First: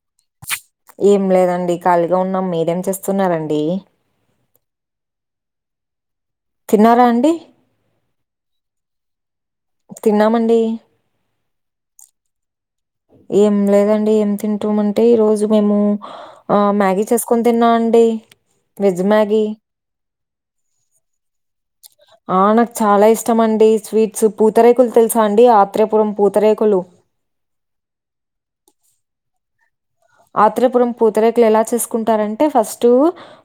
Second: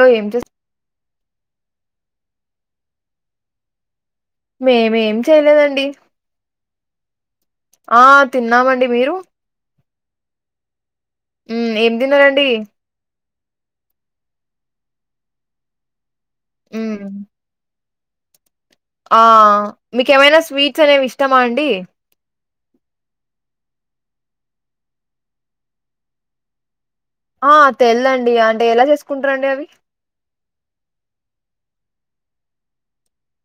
ఓ ఏం చేస్ ఏం లేదండి ఖాళీగా ఉన్నాం మీరేం చేస్తున్నారండి మేమేం చేయలేదండి తిన్నారా అండి ఆ తిన్నామండి మీరు తిన్నామండి ఊమ్ ఎం తిన్నరండి ఏం లేదండి ఏం తింటాం అంటే ఈ రోజు మేము ఆ హ్మ్ మ్యాగీ చేసుకుని తిన్న అండి వెజ్ ఆ మ్యాగీ మీకేమైనా స్వీట్స్ అనేవి ఇష్టమా అండి ఆ నాకు చాలా ఇష్టమండి స్వీట్స్ పూతరేకులు తెలుసా అండి ఆత్రేపురం పూతరేకులు ఆ తెల్దండి అంటే ఎలా చేసుకుంటారండి అవి ఆత్రేయపురం పూతరేకులు ఎలా చేసుకుంటారంటే ఫస్ట్ ఊ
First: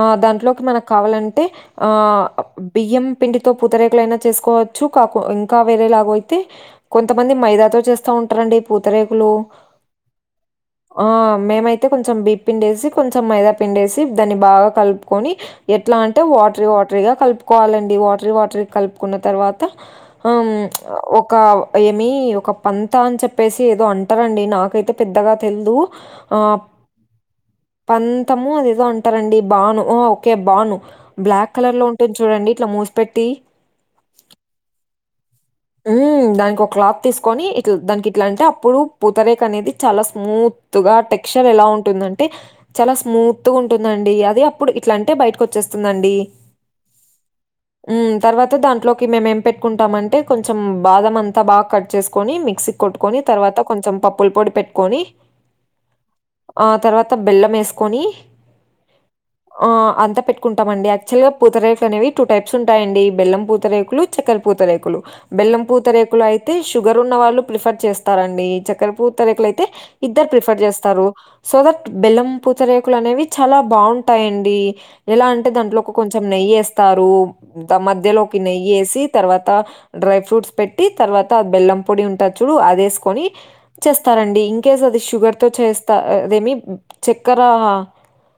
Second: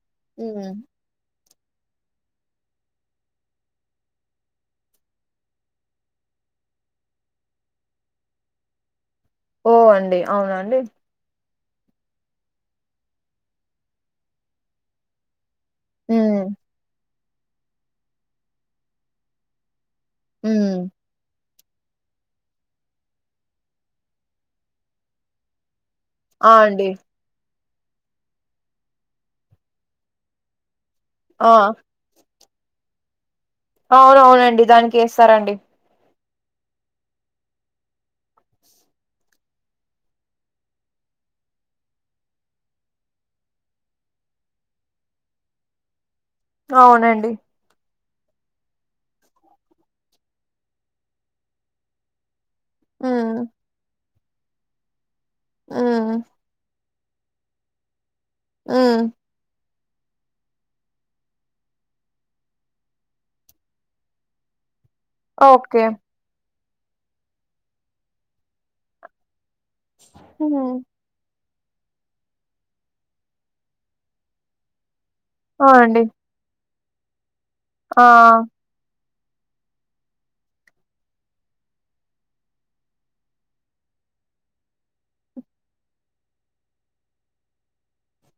ఆ దాంట్లోకి హ్మ్ మనకు కావాలంటే ఆ బియ్యం పిండితో పూతరేకలైనా చేసుకోవచ్చు కాకు ఇంకా వేరేలాగో అయితే కొంతమంది మైదాతో చేస్తా ఉంటారండి పూతరేకులు ఓ అండి అవున అండి ఆ మేమైతే కొంచెం బి పిండేసి కొంచెం మైదా పిండేసి దాన్ని బాగా కలుపుకొని ఎట్లా అంటే హ్మ్ వాటర వాటరగా కలుపుకోవాలండి వాటర వాటర్ యి కలుపుకున్న తర్వాత ఆమ్ హ్మ్ ప్చ్ ఒక ఏమి ఒక పంత అని చెప్పేసి ఏదో అంటారండి నాకైతే పెద్దగా తెలిదు ఆ పంతము అదేదో అంటారండి బాను ఆ ఓకే బాను ఆ బ్లాక్ కలర్ లో ఉంటుంది చూడండి ఇట్లా మూసిపెట్టి అవునవునండి దానికి వేస్తారండి ఊ దానికి ఒక క్లాత్ తీసుకొని ఇట్ల దానికి ఇట్లా అంటే అప్పుడు పుతరేక్ అనేది చాలా స్మూత్ తుగా టెక్స్చర్ ఎలా ఉంటుందంటే చాలా స్మూత్గ ఉంటుందండి అది అప్పుడు ఇట్లా అంటే బయటకు వచ్చేస్తుందండి అవునండి ఉమ్ తర్వాత దాంట్లోకి మేము ఏం పెట్టుకుంటాము అంటే కొంచెం బాదం అంతా బాగా కట్ చేసుకొని మేం సీక్ కొట్టుకొన్ని హ్మ్ తర్వాత కొంచెం పప్పుల పొడి పెట్టుకొని ఆ ఆ తర్వాత బెల్లం వేసుకొని ఉ ఆ అంత పెట్టుకుంటామండి ఆక్చువల్ గా పూతరేకులు అనేవి టూ టైప్స్ ఉంటాయ్ అండి బెల్లం పూతరేకులు చక్కర పూత రేకులు బెల్లం ఓకే పూతరేకులు అయితే షుగర్ ఉన్న వాళ్ళు ప్రిఫర్ చేస్తారండి చక్కెర పూతరేకులు అయితే ఇద్దర్ ప్రిఫర్ హ్మ్ చేస్తారు సోదట్ బెల్లం పూతరేకులు అనేవి చాలా బాగుంటాయ్ అండి ఎలా అంటే ఆ దాంట్లోకి అండి కొంచెం నెయ్యి వేస్తారు ఆ మధ్యలోకి నెయ్యి వేసి తర్వాత డ్రై ఫ్రూట్స్ పెట్టి తర్వాత బెల్లం పొడి ఉంటాది చూడు అది వేసుకొని చేస్తారండి ఇంకేస్ అది షుగర్ తో చేస్ త అదేమి చక్కెర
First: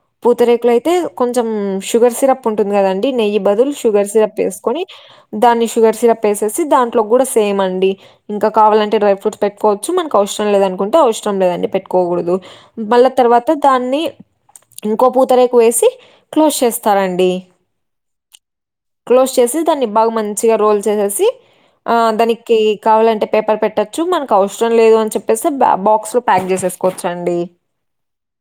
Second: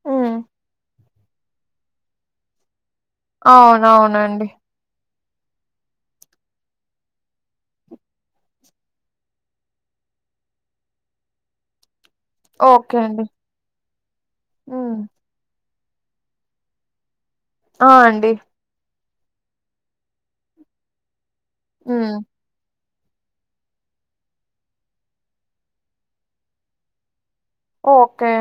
హ్మ్ పూతరేకులో అయితే కొంచెం షుగర్ సిరప్ ఉంటుంది కదండి నెయ్యి బదులు షుగర్ సిరప్ అవునవునండి వేసుకొని దాన్ని షుగర్ సిరప్ వేసేసి దాంట్లో కూడ సేమ్ అండి ఇంక కావాలంటే డై ఫ్రూట్స్ పెట్టుకోవచ్చు మనకు అవసరం లేదు అనుకుంటే అవసరం లేదండి పెట్టుకోకూడదు ఓకే బళ్ల అండి. తర్వాత్ టే దాన్ని హ్మ్ ఇంకో పూతరేకు వేసి క్లోజ్ చేస్తారండి ఆ అండి క్లోజ్ చేసి దాన్ని బాగ మంచిగా రోల్ చేసేసి ఆ హ్మ్ దానికి కావాలంటే పేపర్ పెట్టోచ్చు మనకు అవసరం లేదు అని చెప్పేస్తె బాక్స్ లో ప్యాక్ చేసేసుకోవచ్చు అండి ఓకే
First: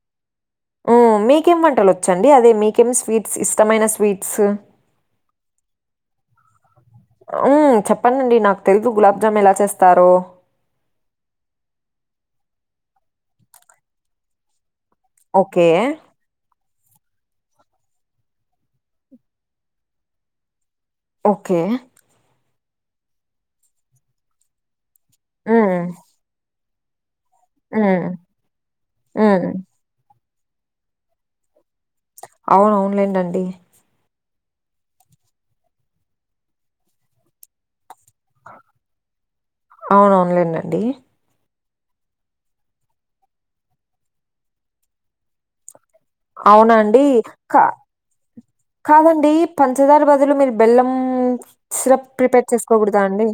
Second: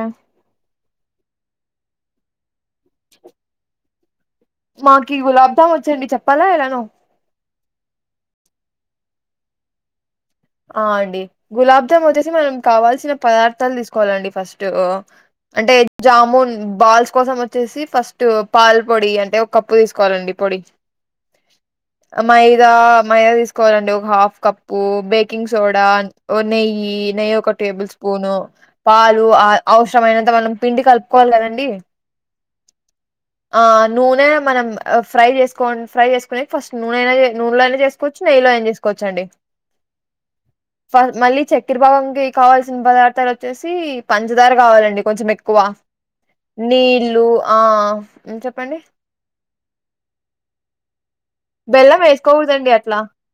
ఓ మీకేం వంటలు వచ్చండి అదే మీకేం స్వీట్స్ ఇష్టమైన స్వీట్స్ కి గులాబ్ జామ్ వచ్చండి చెప్పాలా ఎలానో ఉమ్మ్ చెప్పండి అండి నాకు తెలీదు గులాబ్ జామ్ ఎలా చేస్తారో ఆ అండి గులాబ్ జామ్ వచ్చేసి మనం కావాల్సిన పదార్థాలు తీసుకోవాలండి ఫస్ ట్ ఓకే అంటే జాముూన్ బాల్స్ కోసం వచ్చేసి ఫస్ట్ పాల్ పొడి అంటే ఒక కప్పు తీసుకోవాలండి పొడి ఓకే అ మైదా మైదా తీసుకోవాలండి ఒక half cup baking um, soda ఓ నెయ్యి నెయ్య ఒక టేబుల్ ఉమ్, స్పూను పాలు ఉమ్. అవసరమైనంత మనం పిండి కలుపుకోవాలి కదండి అవున అవునులేండి అండి ఆ నూనె మనం ఫ్రై చేసుకో ఫ్రై చేసుకునే ఫస్ట్ నూనెైనా నూనెలోనయినా చేసుకోవచ్చు నెయ్యిలో అయినా చేసుకో కోచు అండి అవును ఆన్లైన్ అండి ఫ మళ్ళీ చక్కర పొంగలి కి కావాల్సిన పదార్థాలు వచ్చేసి పంచదార కావాలండి కొంచెం ఎక్కువ అవునండి నీళ్లు ఆ ఏం చెప్పండి అదండి పంచదార బదులు మీరు బెల్లం బెల్లం సిరప్ ప్రిపేర్ వేసుకోగూడదండి అట్లా చేసుకోకూడదా అండి?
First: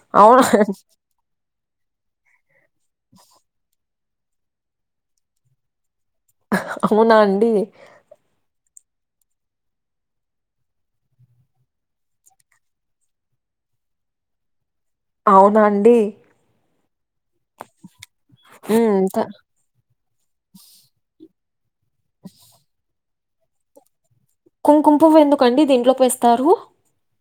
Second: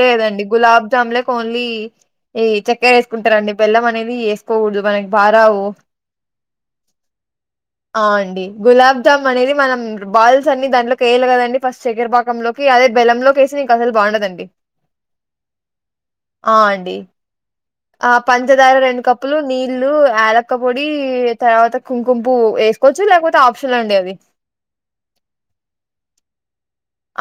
లేదండి అవునా గులాబ్ జామ్ లకి ఓన్లీ ఈ చక్కె వేసుకుంటారంండి బెల్లం అనేది వేసుకోకూడదు మనకి బారావు కూనా అండి ఆ అండి గులాబ్జామ్ అనేది మనం బాల్స్ అన్ని దాంట్లోకి వేయాలి కదండి ఫస్ట్ చక్కరపాక చక్కెర పాకంలో అదే బెలంలో లోకేసి నీకు అసలు బాగుండదండి అవునా అండి? ఆ అండి ఆ పంచదార హ్మ్. రెండు త కప్పులు నీ ల్లు యాలక్క పొడి తర్వాత కుంకుం పువ్వు వేసుకోవచ్చు లేకపోతే ఆప్షన్ అండి అది కుంకుం పువ్వు ఎందుకండి దీంట్లోకి వేస్తారు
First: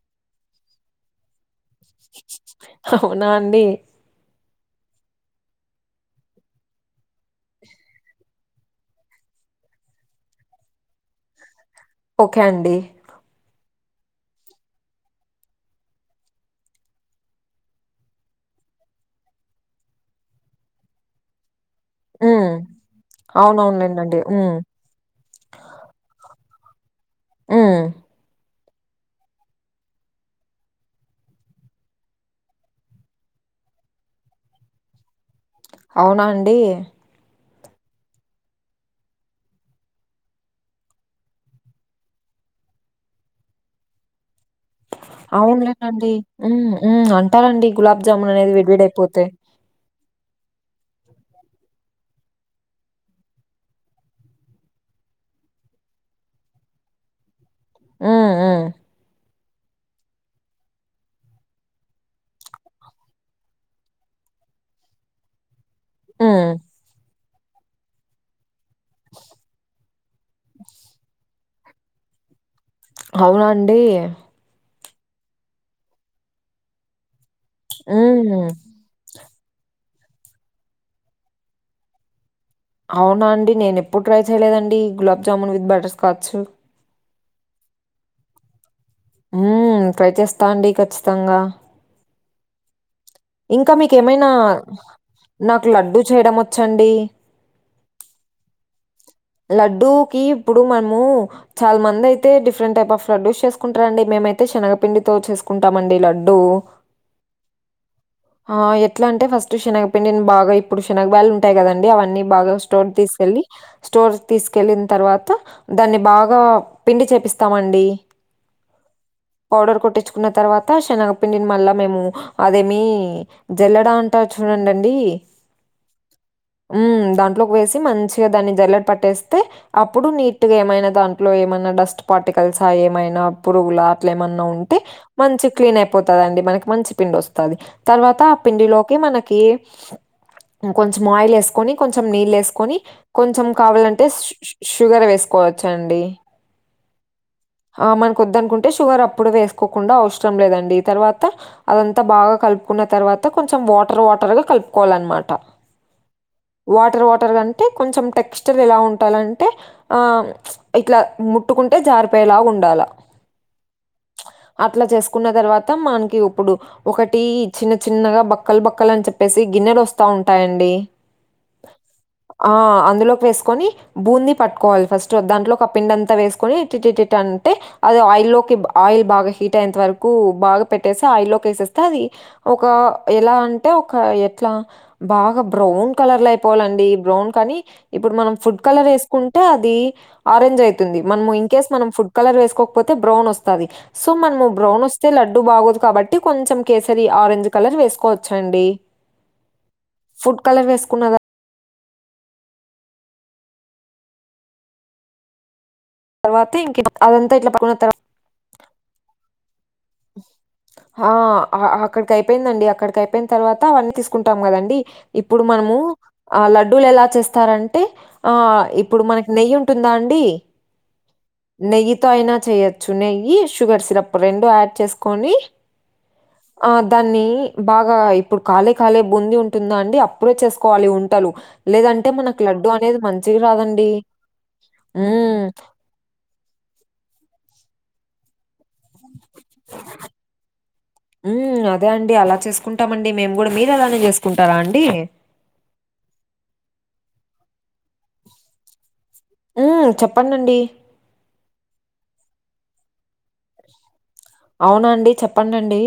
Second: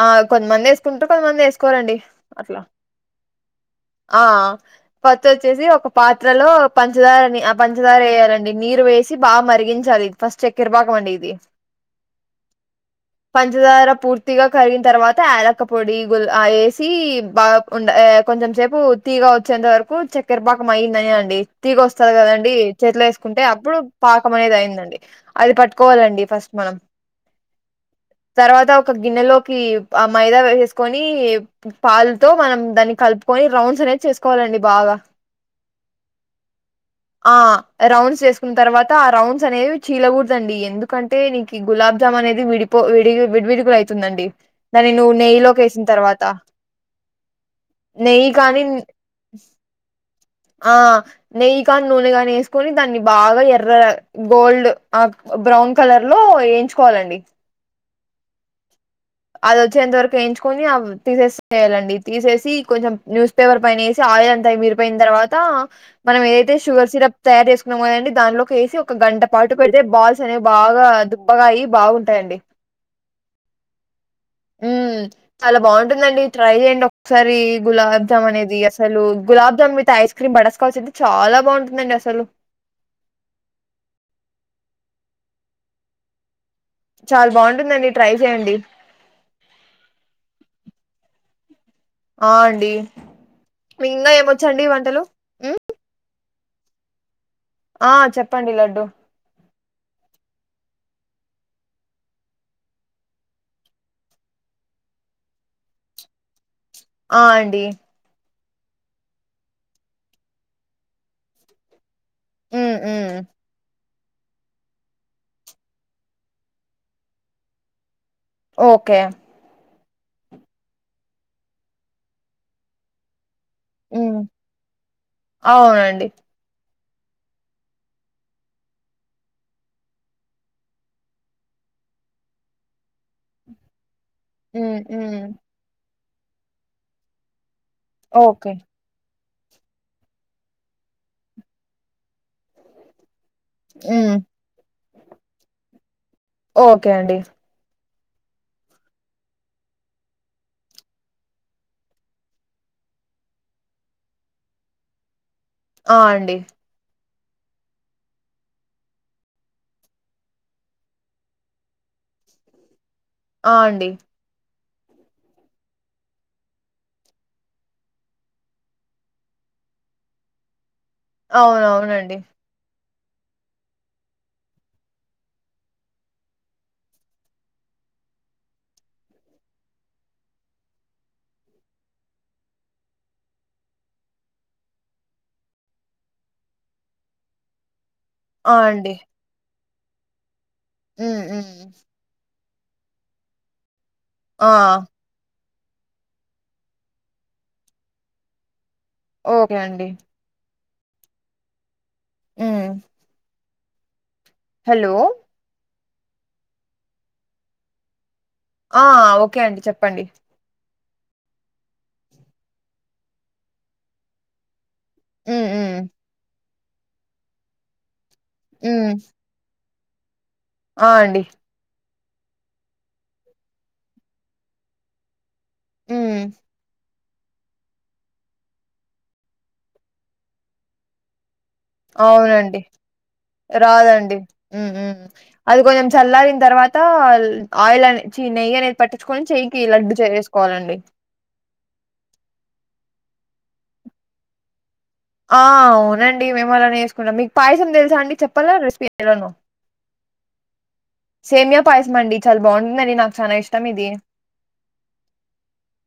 ఆ కొంతమంది వేసుకుంటారు కొంతమంది వేసుకోరండి అట్లా అవునా అండి ఆ [unintelligible] పత్తి వచ్చేసి ఒక పాత్రలో పంచదారని పంచదార వేయాలండి నీరు వేసి బాగా మరిగించాలి ఇది ఫస్ట్ చెక్కర పాకం మండి ఇది ఓకే అండి పంచదార పూర్తి పూర్తిగా కరిగిన తర్వాత యాలక్క పొడి గుల్ వేసి బాగా ఉండ కొంచెం సేపు తీయగ వచ్చేంత వరకు చక్కెరపాకం అయిందని అండి తీగ వాస్ వస్తది హ్మ్. కదండి చేతిలో వేసుకుంటే అప్పుడు అవునవునులేండండి. పాకం హ్మ్. అనేది అయిందండి అది పట్టుకోవాలండి ఫస్ట్ మనం ఉం తర్వాత ఒక గిన్నెలోకి ఆ మైదా వేసేసుకొని పాలుతో మనం దాన్ని కలుపుకొని రౌండ్స్ అనేది చేసుకోవాలండి బాగా అవునా అండి ఆ రౌండ్స్ చేసుకున్న తర్వాత ఆ రౌండ్స్ అనేవి చీలకూడదండి ఎందుకంటే టే నీకు గులాబ్ జామున్ అనేది విడిపో వి విడివిడిగా అయితుందండి దాని ను అవునులేనండి ఉం ఉం అంటారండి నెయ్యి గులాబ్జామున్ అనేది కాని విడివిడి అయిపోతే ఆ నెయ్యి కాని నూనె కానీ వేసుకొని దాన్ని బాగా ఎర్ర గోల్డ్ ఆ బ్రౌన్ కలర్ లో వేయించుకోవాలండి ఉం ఉం అది వచ్చేంత వరకు వేయించుకొని తీసేసి చేయాలండి తీసేసి కొంచెం న్యూస్ పేపర్ పైన వేసి ఆయిల్ అంతా ఇమిరిపోయిన తర్వాత మనం హ్మ్. ఏదైతే షుగర్ సిరప్ తయారు చేసుకున్నాముదండి దానిలోకి వేసి ఒక గంట పాటు పెడితే బాల్ బాల్స్ అనే బాగా దుబ్బగా అయి బాగుంటాయండి అవునా అండి ఉం చాలా బాగుంటుందండి ట్రై చేయండి ఒకసారి గులాబ్ జామ్ హ్మ్. అనేది అసలు gulab jamun with ice cream butterscotch అయితే చాలా బాగుంటుందండి అసలు అవునా అండి నేను ఎప్పుడు ట్రై చేయలేదండి గులాబ్ జామున్ విత్ బటర్స్కాచ్ చాలా బాగుంటుందండి ట్రై చేయండి ఉం ట్రై చేస్తా అండి ఖచ్చితంగా ఆ అండి ఇంకా మీక మీకు ఏమైనా ఏమొచ్చండి వంటలు ఉమ్ నాకు లడ్డూ చేయడం వచ్చండి ఆ చెప్పండి లడ్డు లడ్డూకిి ఇప్పుడు మనము చాలా మంది అయితే డిఫరెంట్ టైప్ ఆఫ్ లడ్డ్యూస్ చేసుకుంటార అండి మేమైతే శనగపిండితో చేసుకుంటామండి లడ్డూ ఆ అండి ఆ ఎట్లా అంటే ఫస్ట్ శనగ పిండిని బాగా ఇప్పుడు శనగ బీడలు ఉంటాయి కదండి అవ అన్నీ బాగా ఉమ్ స్టోర్ ఉమ్ తీసుకెల్లి స్టోర్స్ తీసుకెళ్ళిన తర్వాత దాన్ని బాగా పిండి చేపిస్తామండి ఓకే పౌడర్ కొట్టించుకున్న తర్వాత శనగపిండిని మళ్ళా మేము అదేమి జల్లెడా హ్మ్. అంటారు చూడండండి అవునండి. ఉమ్ దాంట్లోకి వేసి మంచిగా దాన్ని జల్లట్ పట్టేస్తే అప్పుడు నీట్గా ఏమైనా దాంట్లో ఏమైనా డస్ట్ పార్టికల్స్ ఏమైనా పురుగులా ట్ల ఏమన్నా ఉంటే హ్మ్. హ్మ్. మంచి క్లీన్ అయిపోతందండి మనకి మంచి పిండి వస్తది తర్వాత ఆ ఓకే. పిండిలోకి మన కి కొంచెం ఆయిల్ ఏస్కొని కొంచెం నీల్ ఏస్కొని కొంచెం కావాలంటే హ్మ్. స్ షుగర్ వేసుకోవచ్చు అండి ఓకే అండి. ఆ మనకు వొద్దనుకుంటే షుగర్ అప్పుడు వేసుకోకుండా అవసరం లేదండి తర్వాత అదంతా బాగా కలుపుకున్న తర్వాత కొంచెం వాటర్ వాటర్గా కలుపుకోవాలన్మాట ఆ అండి వాటర్ వాటర్ గా అంటే కొంచెం టెక్స్టర్ ఎలా ఉండాలంటే ఆ ప్చ్ ఇట్లా ముట్టుకుంటే జారిపోయేలాగ ఉండాల ఆ అండి ప్చ్ అట్లా చేసుకున్న తర్వాత మనకి ఇప్పుడు ఒకటి చిన్న చిన్నగా బక్కలు బక్కల్ అని చెప్పేసి గిన్నెలు వస్తా ఉంటాయండి అవునవునండి ఆ అందులోకి వేస్కొని బూంది పట్కోవాలి ఫస్ట్ దాంట్లో ఒక పిండంతా వేసుకొని ఇటిటి అంటే అది ఆయిల్ లోకి ఆయిల్ బాగా హీట్ అయేంత వరకు బాగా పెట్టేసి ఆయిల్ లోకి వేసేస్తే అది ఒక ఎలా అంటే ఒక ఎట్లా బాగా బ్రౌన్ కలర్ లో ఐపోవాలండి బ్రౌన్ కానీ ఇప్పుడు మనం ఆ! ఫుడ్ కలర్ అండి. వేసుకుంటే అది ఆరెంజ్ అయితుంది హ్మ్. మనం ఇన్ హ్మ్. కేస్ మనం ఫుడ్ కలర్ వేసుకోకపోతే బ్రౌన్ వస్తది సో మనము ఆ! బ్రౌన్ వస్ స్తే లడ్డు బాగోదు కాబట్టి కొంచెం కేసరి ఆరెంజ్ కలర్ వేసుకోవచ్చు అండి ఓకే అండి ఫుడ్ కలర్ వేసుకున్నదా ఉమ్ హలో తర్వాత ఇంక అదంతా ఇట్లా పడుకున్న తర్వా ఆ ఓకే అండి చెప్పండి హా అక్కడికి అయిపోయిందండి అక్కడికి అయిపోయిన తర్వాత అవన్నీ తీసుకుంటాం కదండీ ఇప్పుడు హ్మ్. హ్మ్. మనము ఆ లడ్డూలు ఎలా చేస్తారంటే ఆ హ్మ్. ఇప్పుడు మన నెయ్యి ఉంటుందా అండి ఆ అండి నెయ్యితో ఐనా చేయొచ్చు నెయ్యి షుగర్ సిరప్ రెండు యాడ్ చేసుకొని హ్మ్. ఆ దాన్ని బాగా ఇప్పుడు కాలే కాలే బూంది ఉంటుందా అండి అప్పుడే చేసుకోవాలి ఉంటలు లేదంటే మనకు అవునండి. లడ్డు అనేది మంచిగ రాదండి హ్మ్. హ్మ్. ఉమ్ అది కొంచెం చల్లారిన తర్వాత ఆయిల్ అనే చీ నెయ్యి అనేది పట్టించుకొని చెయ్యికి లడ్డు చేేసేసుకోవాలండి ఉమ్ అదే అండి అలా చేసుకుంటామ అండి మేము కూడా మీరు అలానే చేసుకుంటారా అండి ఆ అవునండి మేము అలానే వేసుకుంటాం మీకు పాయసం తెలుసా అండి చెప్పాగలరా రెసిపీలను ఉమ్ చెప్పండండి సేమియా పాయసమండి చాలా బాగుంటుందని నాకు చానా ఇష్టం ఇది అవునా అండి చెప్పండండి.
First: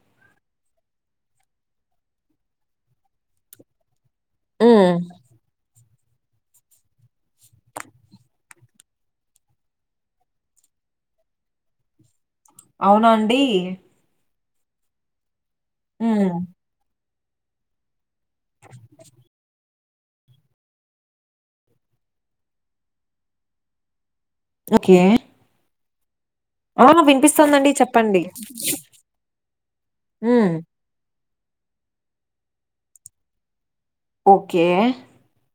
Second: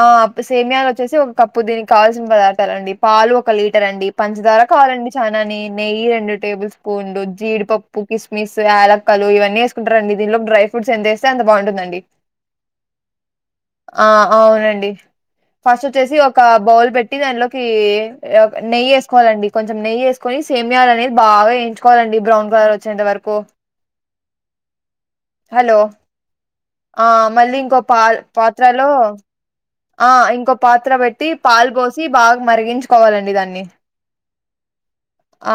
ఆ ప్ సేమయాలు వచ్చేసి ఒక కప్పు దీనికి కావల్సిన పదార్థాలండి పాలు ఒక లీటర్ అండి పంచదార హ్మ్. కావాలండి చానానే నెయ్యి రెండు టేబుల్ స్పూన్లు జీడిపప్పు కిస్మిస్ యలక్కలు ఇవన్ నేసుకుంటరండి దీంలో డ్రై ఫ్రూట్స్ ఎంతేస్తే అ బాగుంటుందండి అవునా అండీ ఆ అవునండి ఫస్ట్ ఒచ్చేసి హ్మ్. ఒక బౌల్ పెట్టి దాన్లోకి ఏ ఒక్ నెయ్యి ఏసుకోవాలండి కొంచెం నెయ్యి ఏసుకొని సేమియాలు అనేది బాగ ఏయించుకోవాలండి బ్రౌన్ కలర్ ఒచ్చేంత వరకు ఒకే హలో ఆ మళ్ళీ వినిపిస్తోందండి ఇంకో పా చెప్పండి. పాత్రలో ఆ హ్మ్. ఇంకో పాత్ర బెట్టి పాల్ బోసి బాగ్ మరిగించుకోవాలండి దాన్ని ఓకే ఆ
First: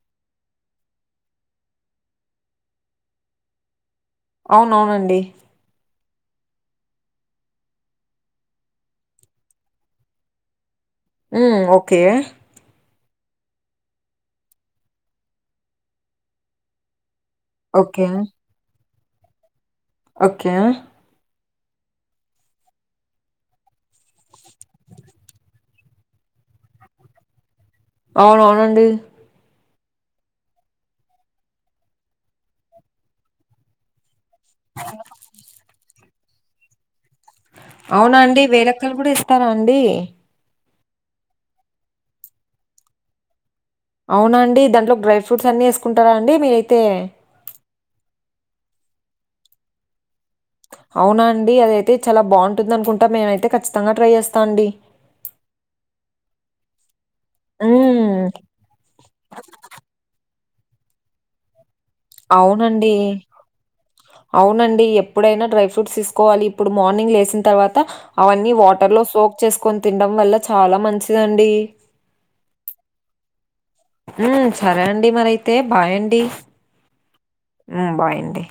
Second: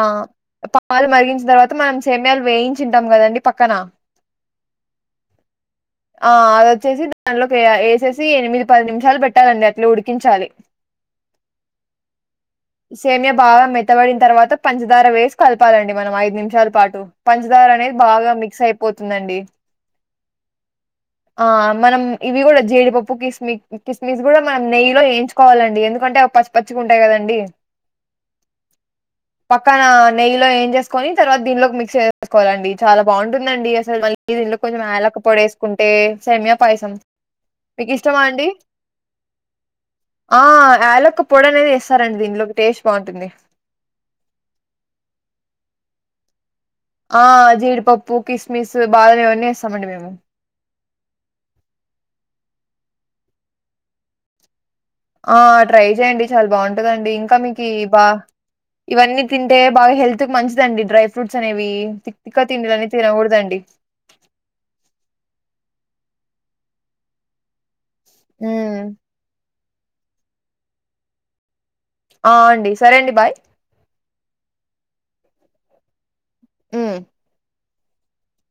పాల్ మరిగించి తర్వాత మనం సేమియాలు వేయించింటం గదండి పక్కన అవునవునండి ఆ అదొచ్చేసి దాంట్లోకి వేయా ఏసేసీ ఎనిమిది పది నిమిషాలు పెట్టాలండి అట్ల ఉడికించాలి ఉ ఓకే సేమ్యా బాగ మెత్తబడిన్ తర్వాత పంచదార వేసి కలపాలండి మనం ఐదు నిమిషాల్ పాటు పంచదార అనేది ఓకే. బాగా మిక్స్ అయిపోతుందండి ఓకే ఆ మనం ఇవి గుడా జేడిపప్పు కిస్మి కిస్మిస్ గుడా మనం నెయ్యి లో ఏయించుకోవాలండి ఎందుకంటే ఆ పచ్చి పచ్చిగ ఉంటయ్ గదండీ అవున్ అవునండి పక్కనా నెయ్యిలో ఏంజేసుకొని తర్వా దీనిలో మిక్స్ ఏసుకోవాలండి చాల బాగుంటుందండి అసల్ మళ్ ఈ దీంట్లో కొంచెం యాలక్క పొడి ఏసుకుంటే సెమియా పాయసం అవునా అండి వేరెక్కల్ గుడా ఏస్తరా అండీ ఆ ఆలొక్క పొడి అనేది ఏస్సారండి దీనిలోకి టేస్ట్ బాగుంటుంది అవునా అండి దాంట్లో డ్రై ఫ్రూట్స్ అన్నీ ఏసుకుంటారా అండి మీరైతే ఆ జీడిపప్పు కిస్మిస్స్ బాదం ఇవన్నీ ఏస్సామండి మేము అవునా అండి అదైతే చాలా బాగుంటుంది అనుకుంటా మేమైతే ఖచ్చితంగా ట్రై ఏస్తా అండి ఆ ట్రై చేయండి చాల బా ఉంటదండీ కమికీ బా హ్మ్. ఇవన్నీ తింటే బాగ హెల్త్ కు మంచిదండి డ్రై ఫ్రూట్స్ అనేవీ ఇక్క తిండిలని అవునండి. తినగూడదండి అవునండి ఎప్పుడైనా డ్రై ఫ్రూట్స్ ఈసుకోవాలి ఇప్పుడు మార్నింగ్ లేసిన తర్వాత అవన్నీ హ్మ్. వాటర్ లో సోక్ చేసుకొన్ తిండం వల్ల చాల మంచిదండీ ఆ అండి సరే అండి బాయ్ ఊమ్ సరే అండి మరైతే బాయ్ అండి ఉ అ బాయ్ అండీ